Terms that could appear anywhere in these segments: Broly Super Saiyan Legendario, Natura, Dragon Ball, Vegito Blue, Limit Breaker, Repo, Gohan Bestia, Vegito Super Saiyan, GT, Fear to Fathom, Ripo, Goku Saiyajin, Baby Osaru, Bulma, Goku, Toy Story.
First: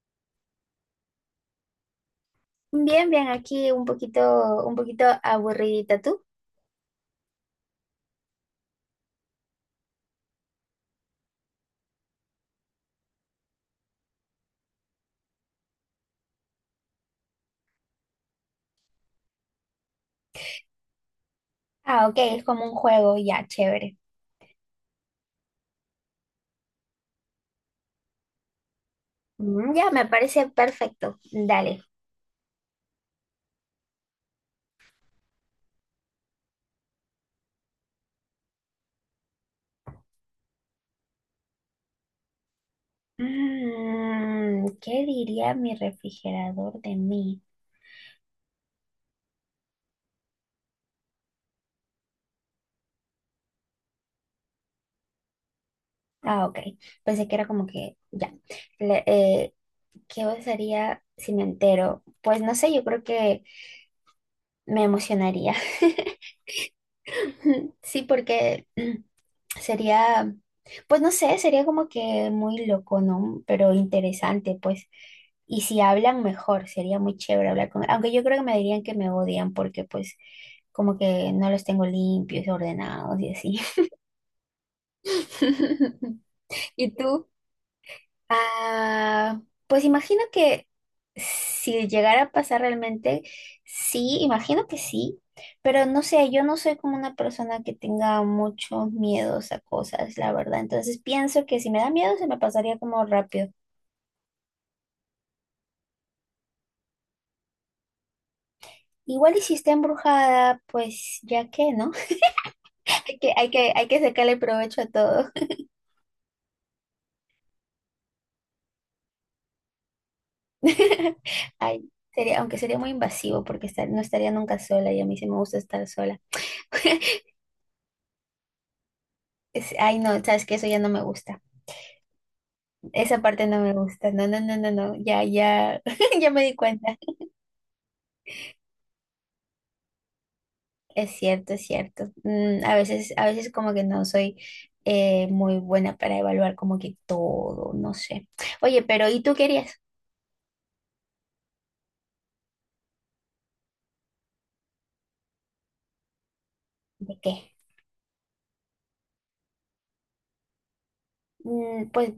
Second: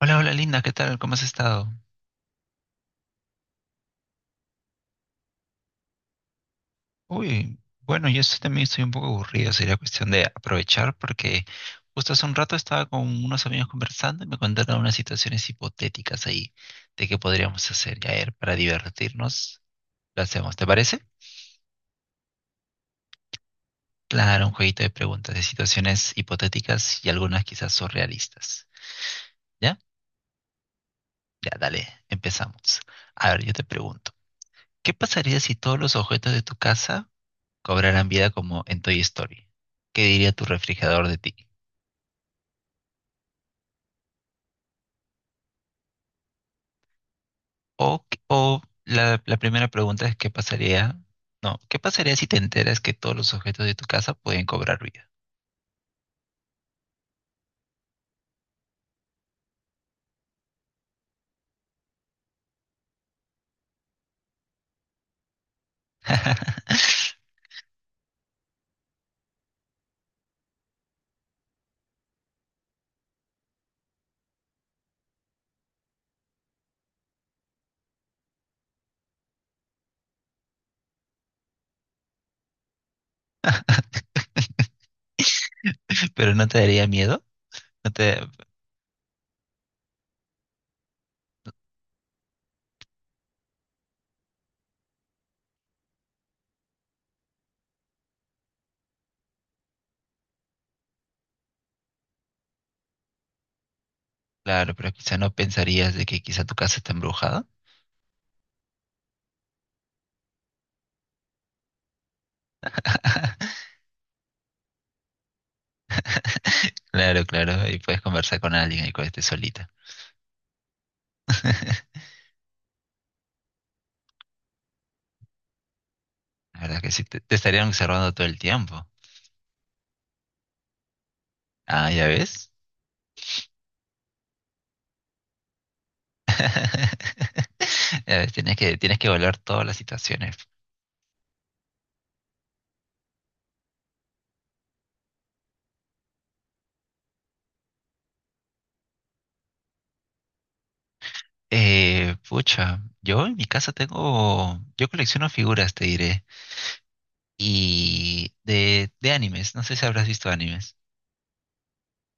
Hola, hola Linda, ¿qué tal? ¿Cómo has estado? Bien, bien, aquí un poquito aburridita tú. Uy, bueno, también estoy un poco aburrido, sería cuestión de aprovechar porque justo hace un rato estaba con unos amigos conversando y me contaron unas situaciones hipotéticas ahí de qué podríamos hacer. Y a ver, para divertirnos, lo hacemos, ¿te parece? Ah, ok, es como un juego, ya, chévere. Claro, un jueguito de preguntas de situaciones hipotéticas y algunas quizás surrealistas. Mm, ¿Ya? ya, me parece perfecto. Ya, Dale. dale, empezamos. A ver, yo te pregunto, ¿qué pasaría si todos los objetos de tu casa cobrarán vida como en Toy Story? ¿Qué diría tu refrigerador de ti? ¿Qué diría mi refrigerador de mí? O la primera pregunta es, ¿qué pasaría? No, ¿qué pasaría si te enteras que todos los objetos de tu casa pueden cobrar vida? Ah, ok. Pensé que era como que, ya. Le- eh, ¿Qué pasaría si me entero? Pues no sé, yo creo que me emocionaría. Sí, porque sería, pues no sé, sería como que muy loco, ¿no? Pero interesante, pues. Y si hablan mejor, sería muy chévere hablar con. Aunque yo creo que me dirían que me odian porque pues como que no los tengo limpios, ordenados y así. Pero no te daría ¿Y miedo, tú? no te, Ah, pues imagino que si llegara a pasar realmente, sí, imagino que sí, pero no sé, yo no soy como una persona que tenga muchos miedos a cosas, la verdad. Entonces pienso que si me da miedo se me pasaría como rápido. claro, pero quizá no pensarías de que quizá tu casa está embrujada. Igual y si está embrujada, pues ya que, ¿no? Hay que, hay que, hay que sacarle provecho a todo. Claro, claro, y puedes conversar con alguien y cuando estés solita. Ay, sería, aunque sería muy invasivo porque no estaría nunca sola y a mí sí me gusta estar sola. La verdad que sí, te, te estarían observando todo el tiempo. Ay, no, sabes que eso ya no me gusta. Ah, ya ves. Esa parte no me gusta. No, no, no, no, no. Ya, ya, ya me di cuenta. A ver, tienes que evaluar todas las situaciones. Es cierto, es cierto. A veces como que no soy muy buena para evaluar como que todo, no sé. Oye, pero ¿y tú querías? Pucha, yo en mi casa tengo, yo colecciono figuras, te diré, ¿De qué? y de animes, no sé si habrás visto animes. Pues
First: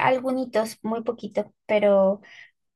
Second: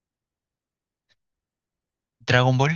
algunitos, muy poquito, pero Dragon Ball.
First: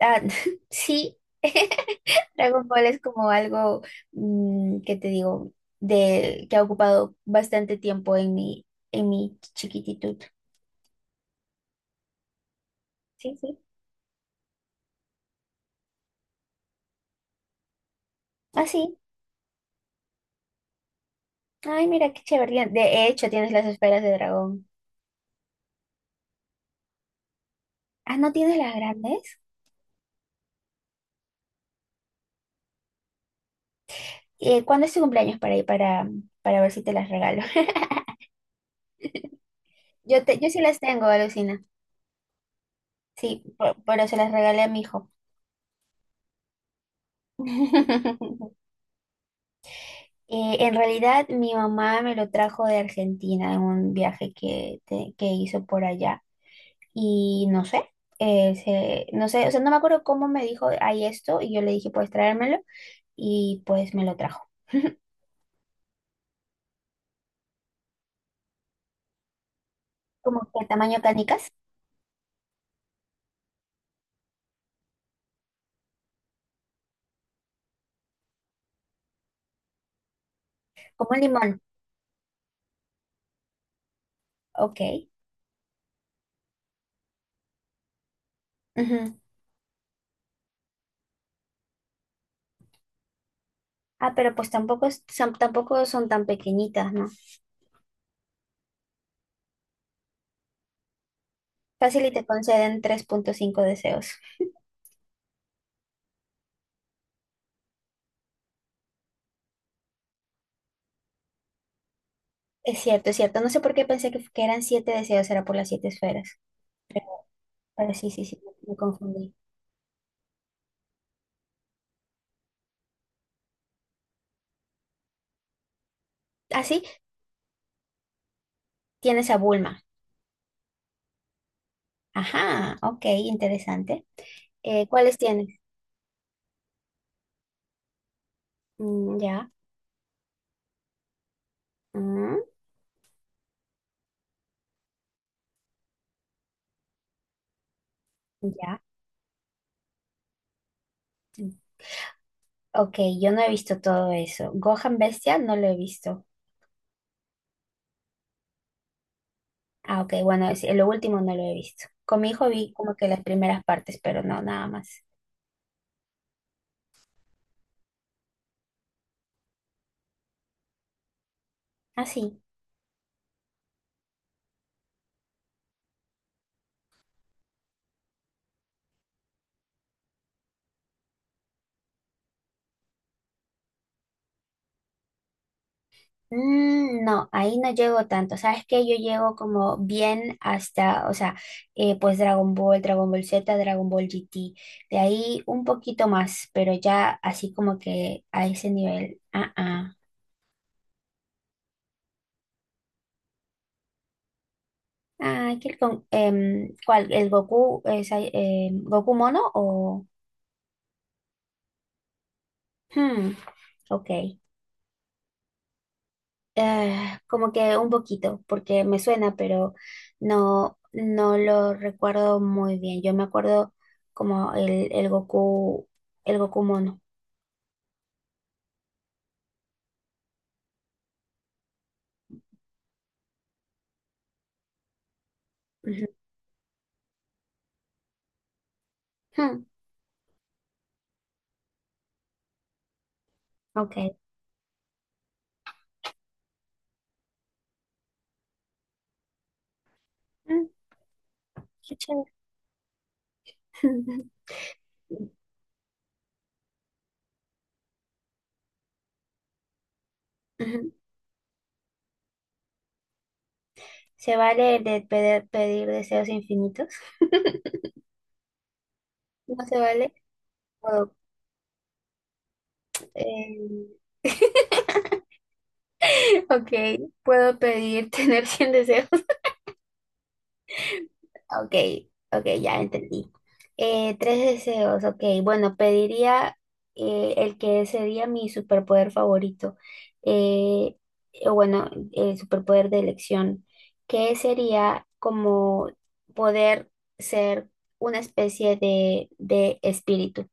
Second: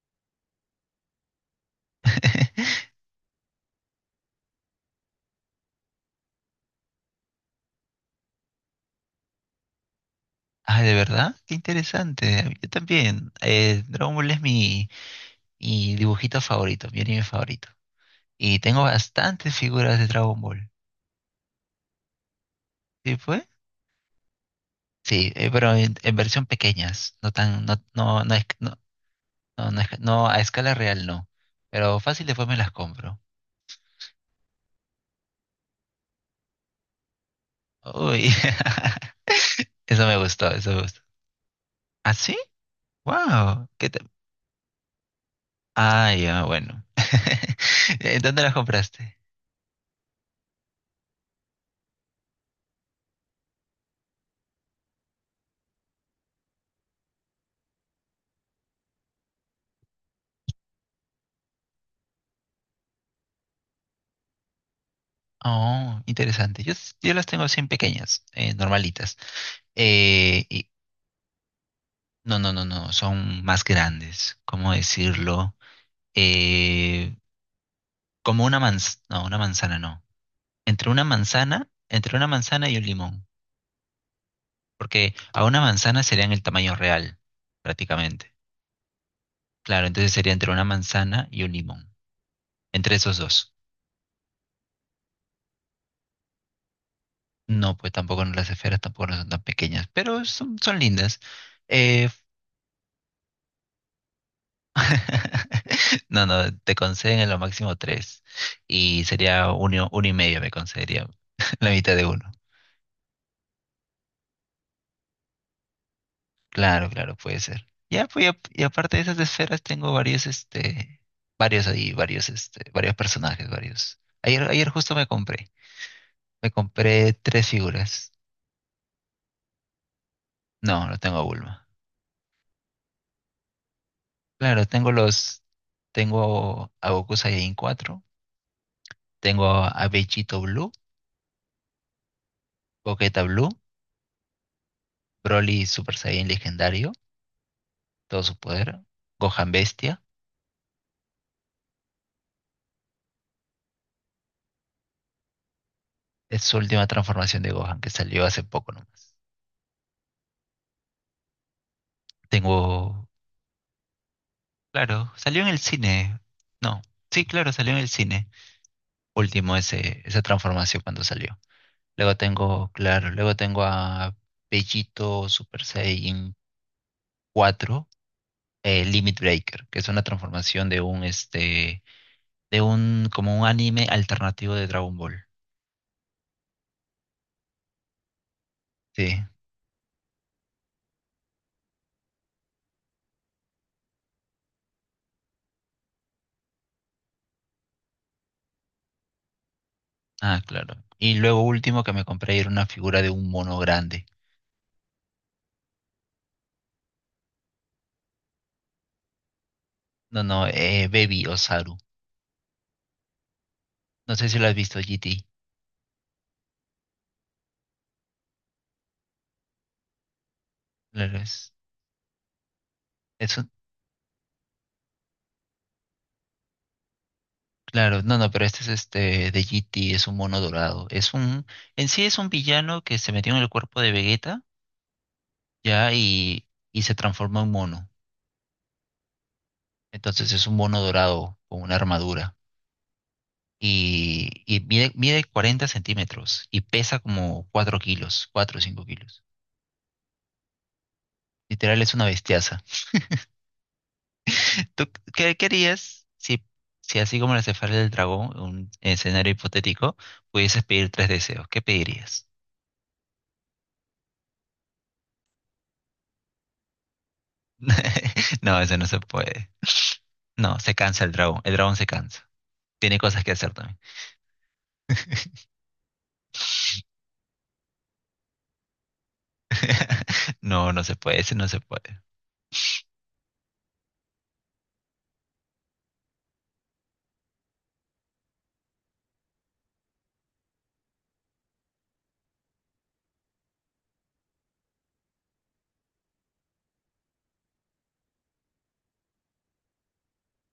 ah, sí. Dragon Ball es como algo que te digo, de que ha ocupado bastante tiempo en mi chiquititud. Ah, ¿de verdad? Qué interesante. Yo también. Sí, sí. Dragon Ball es mi, mi dibujito favorito, mi anime favorito. Y tengo Así. bastantes figuras de Dragon Ball. Ay, mira qué chévere. De ¿Sí hecho, fue? tienes las esferas de dragón. Sí, pero en versión pequeñas, no tan, no, Ah, no, ¿no no es, tienes las no- grandes? No, no, es no, a escala real no. Pero fácil después me las compro. ¿Cuándo es tu cumpleaños para ir para ver si te las regalo? Uy, eso me Yo, te, gustó, yo sí eso las me gustó. tengo, alucina. ¿Ah, sí? Sí, ¡Wow! ¿Qué te- pero se las regalé a mi hijo. Ah, ya, bueno. ¿Dónde las compraste? En realidad, mi mamá me lo trajo de Argentina en un viaje que hizo por allá. Y no sé, no sé, o sea, no me acuerdo cómo me dijo, hay esto, y yo le dije, puedes traérmelo, y pues me lo trajo. Oh, interesante. Yo las tengo así en pequeñas, normalitas. Como Eh, que y, tamaño canicas, no, no, no, no, son más grandes. ¿Cómo decirlo? Eh, como una manzana, no, una manzana no. Como un limón. Entre una manzana y un limón. Ok. Porque a una manzana serían el tamaño real, prácticamente. Ujú. Claro, entonces sería entre una manzana y un limón. Entre esos dos. Ah, pero pues tampoco son tan pequeñitas, ¿no? No, pues tampoco no- las esferas tampoco no son tan pequeñas, pero son, son lindas. Fácil Eh, y te conceden 3.5 deseos. No, no, te conceden en lo máximo tres. Y sería uno, uno y medio me concedería la mitad de uno. Es cierto, es cierto. No sé por qué pensé que eran siete deseos, era por las siete esferas. Claro, Pero, claro, puede ser. pero Ya, sí, sí, pues, sí, y me aparte de esas confundí. esferas tengo varios, este, varios ahí, varios, este, varios personajes, varios. Ayer, ayer justo me compré. Me Ah, sí, compré tres figuras. tienes a Bulma. No, no tengo a Bulma. Ajá, ok, interesante. Claro, tengo ¿Cuáles los. tienes? Tengo a Goku Saiyajin cuatro. Mm, Tengo ya, a Vegito Blue, mm, Boqueta Blue, Broly Super Saiyan Legendario, todo su poder. ya. Gohan Bestia. Ok, yo no he visto todo eso. Gohan Bestia no lo he visto. Es su última transformación de Gohan que salió hace poco nomás. Ah, ok, bueno, lo último no lo he visto. Con mi hijo vi como Tengo. que las primeras partes, pero no, nada más. Claro, salió en el cine. No. Sí, claro, salió en el cine. Último ese, esa transformación cuando salió. Ah, Luego sí. tengo, claro, luego tengo a Vegito Super Saiyan cuatro, Limit Breaker, que es una transformación de un, este, de un, como un anime alternativo de Dragon Ball. Mm, no, ahí no llego tanto. Sabes que yo Sí. llego como bien hasta, o sea, pues Dragon Ball, Dragon Ball Z, Dragon Ball GT. De ahí un poquito más, pero ya así como que a ese nivel. Ah, ah. Ah, claro. Y luego último que me compré era una figura de un mono grande. Ah, ¿Cuál? ¿El Goku, es, ahí, em, Goku mono o? No, no, Baby Osaru. Hmm, No sé si ok. lo has visto, GT. Eh, Como que un poquito, porque me suena, pero no, Claro, no lo recuerdo muy bien. Yo me es un- acuerdo como el Goku mono. claro, no, no, pero este es este de GT. Es un mono dorado. Es un, en sí es un villano que se metió en el cuerpo de Vegeta, ya, Ujú. y se transforma en mono. Hmm, Entonces es un mono dorado con una armadura, Ok. Y mide 40 centímetros y pesa como 4 kilos, 4 o 5 kilos. Mm, Literal es Qué una chévere. bestiaza. ¿Tú qué querías si, si así como la cefalea del dragón, un escenario hipotético, pudieses pedir Ujú. tres deseos? ¿Qué pedirías? ¿Se vale el de pedir deseos infinitos? No, eso no se puede. ¿No se vale? No, se cansa el Puedo, dragón. El dragón se cansa. Tiene cosas que hacer también. eh, ok, puedo pedir tener 100 deseos. No, no se puede, ese no se Ok, puede. ok, ya entendí. Tres deseos, ok. Bueno, pediría el que sería mi superpoder favorito. Eh, o bueno, el superpoder de elección, que sería como poder ser una especie de espíritu.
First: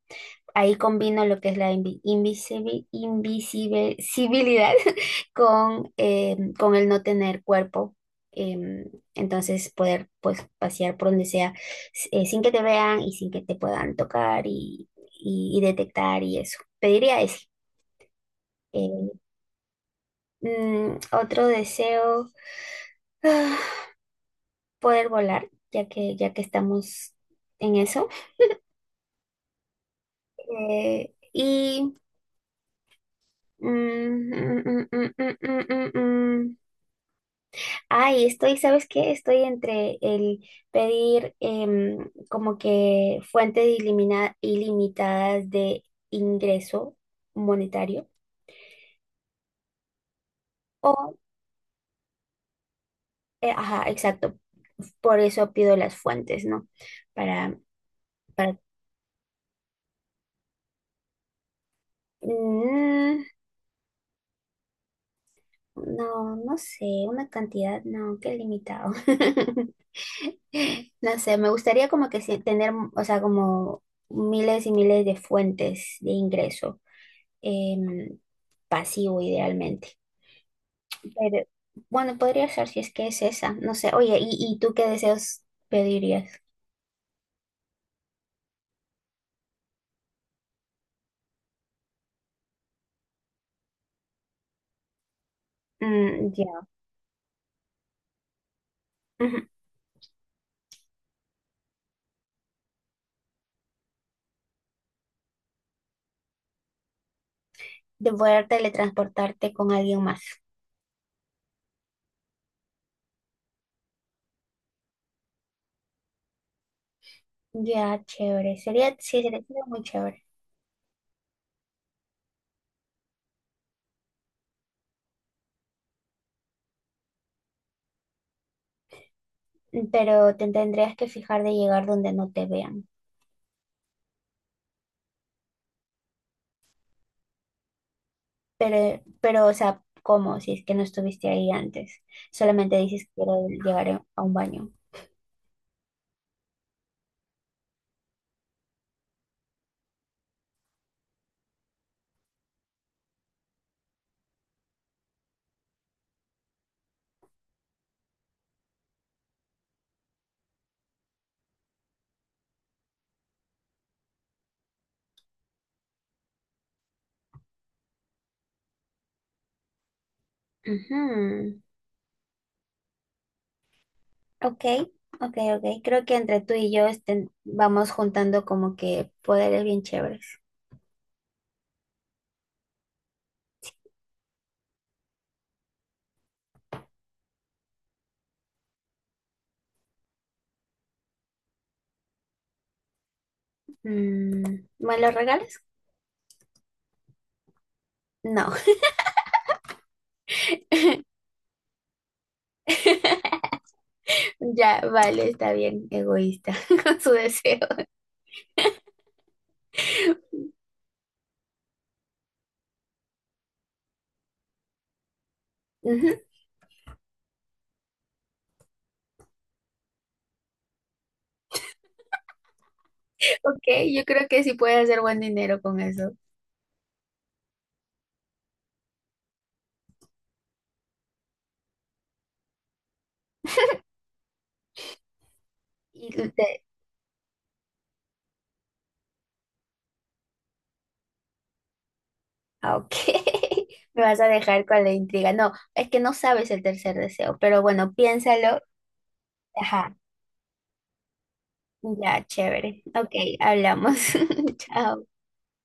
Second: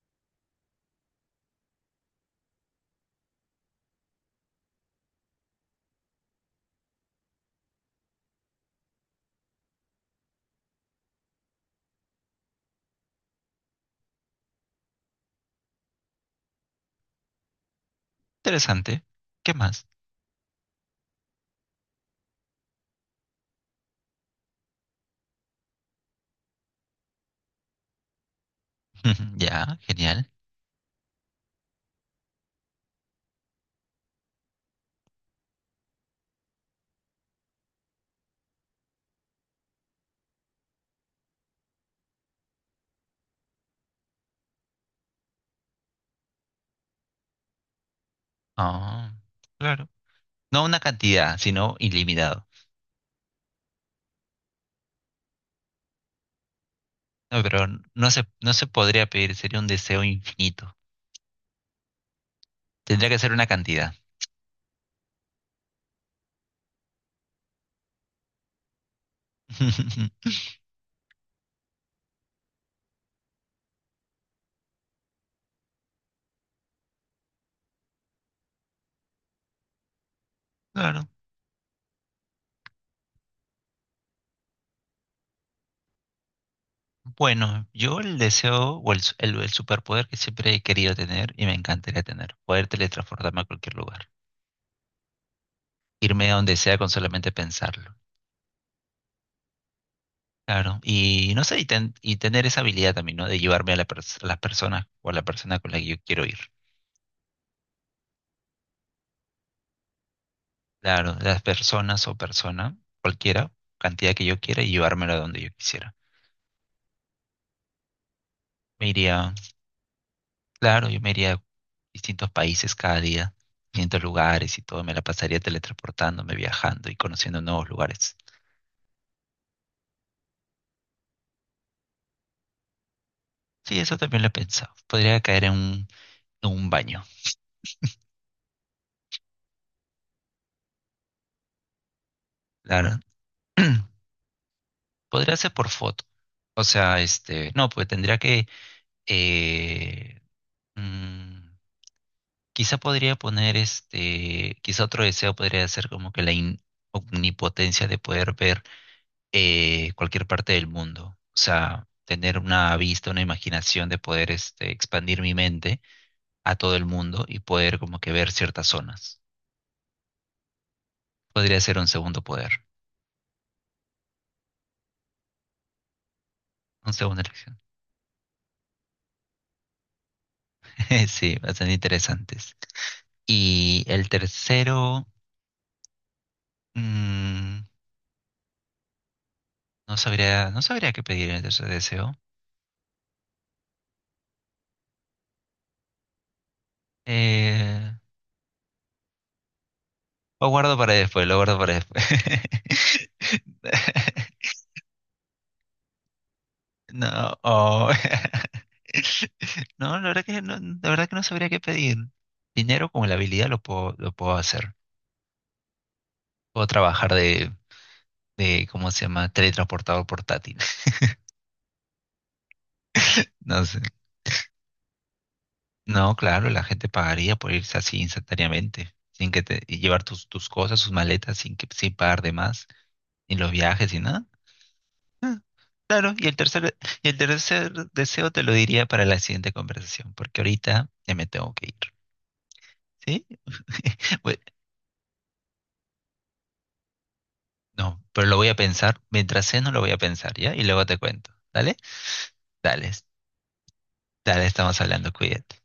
Ahí combino lo que es la invisibilidad con el no tener cuerpo. em, entonces poder pues pasear por donde sea sin que te vean y sin que te puedan tocar y detectar y eso. Pediría ese. Interesante. Eh, ¿Qué más? Otro deseo, poder volar, ya que estamos en eso. Ya, genial. Eh, y... mm, mm, mm, mm, mm, mm, mm, mm. Ay, estoy, ¿sabes qué? Estoy entre el pedir como que fuentes ilimitadas de ingreso monetario Ah, claro. No una o, cantidad, sino ilimitado. Ajá, exacto, por eso pido las fuentes, ¿no? No, Para, pero no para, se podría pedir, sería un deseo infinito. Tendría que mm, ser una cantidad. no, no sé, una cantidad, no, qué limitado. No sé, me gustaría como que tener, o sea, como miles y miles de fuentes de ingreso. em, Pasivo idealmente. Claro. Pero bueno, podría ser si es que es esa, no sé. Oye, ¿Y tú qué deseos pedirías? Bueno, yo el deseo o el, su- el superpoder que siempre he querido tener y me encantaría tener, poder teletransportarme a cualquier lugar, irme Mm, a donde ya. sea con solamente pensarlo. Ujú. Claro, y no sé, y, ten- y tener esa habilidad también, ¿no? De llevarme a la pers- a las personas o a la persona con la que yo quiero ir. De poder teletransportarte con alguien más. Claro, las personas o persona, cualquiera, cantidad que yo quiera y llevármelo a donde yo quisiera. Ya, chévere. Me Sería, sí, iría, sería muy chévere. claro, yo me iría a distintos países cada día, distintos lugares y todo, me la pasaría teletransportándome, viajando y conociendo nuevos lugares. Pero te tendrías que fijar de llegar donde no te vean. Sí, eso también lo he pensado. Podría caer en un baño, Pero, o sea, ¿cómo? Si es que no estuviste ahí antes. Solamente claro. dices que quiero llegar a un baño. Podría ser por foto. O sea, este, no, pues tendría que, eh, mm, quizá podría poner, este, quizá otro deseo podría ser como que la in- omnipotencia de poder ver cualquier parte del mundo. O sea, tener una vista, una imaginación de poder este, expandir mi mente a todo el mundo y poder como que ver ciertas zonas. Podría Ujú. ser un segundo poder, Ok, ok, ok. Creo que entre tú y yo una segunda estén, elección. vamos juntando como que poderes bien chéveres. Sí, bastante interesantes. Y el tercero, mm, no sabría, no sabría qué pedir en el tercer deseo. Mm, ¿Me los regales? Eh, No. lo guardo para después, lo guardo para después. Ya, vale, está bien, egoísta con su No, deseo. oh. No, la verdad que no, la verdad que no sabría qué pedir. Dinero con la habilidad lo puedo hacer. Ujú, Puedo trabajar ¿cómo se llama? Teletransportador portátil. Ok, No sé. yo creo que sí puedes hacer buen dinero con eso. No, claro, la gente pagaría por irse así instantáneamente, sin que te, y llevar tus cosas, sus maletas, sin pagar de más, ni los viajes, ni nada. Ah, Y claro, te... y el tercer deseo te lo diría para la siguiente conversación, porque ahorita ya me tengo que ir. Ok, ¿Sí? me vas a Voy dejar con la intriga. No, es que no sabes el tercer deseo, pero bueno, No, pero lo voy a piénsalo. pensar. Mientras no lo voy Ajá, a pensar, ¿ya? Y luego te cuento. ¿Dale? ya, chévere. Dale, Ok, hablamos. dale, estamos Chao. hablando, cuídate.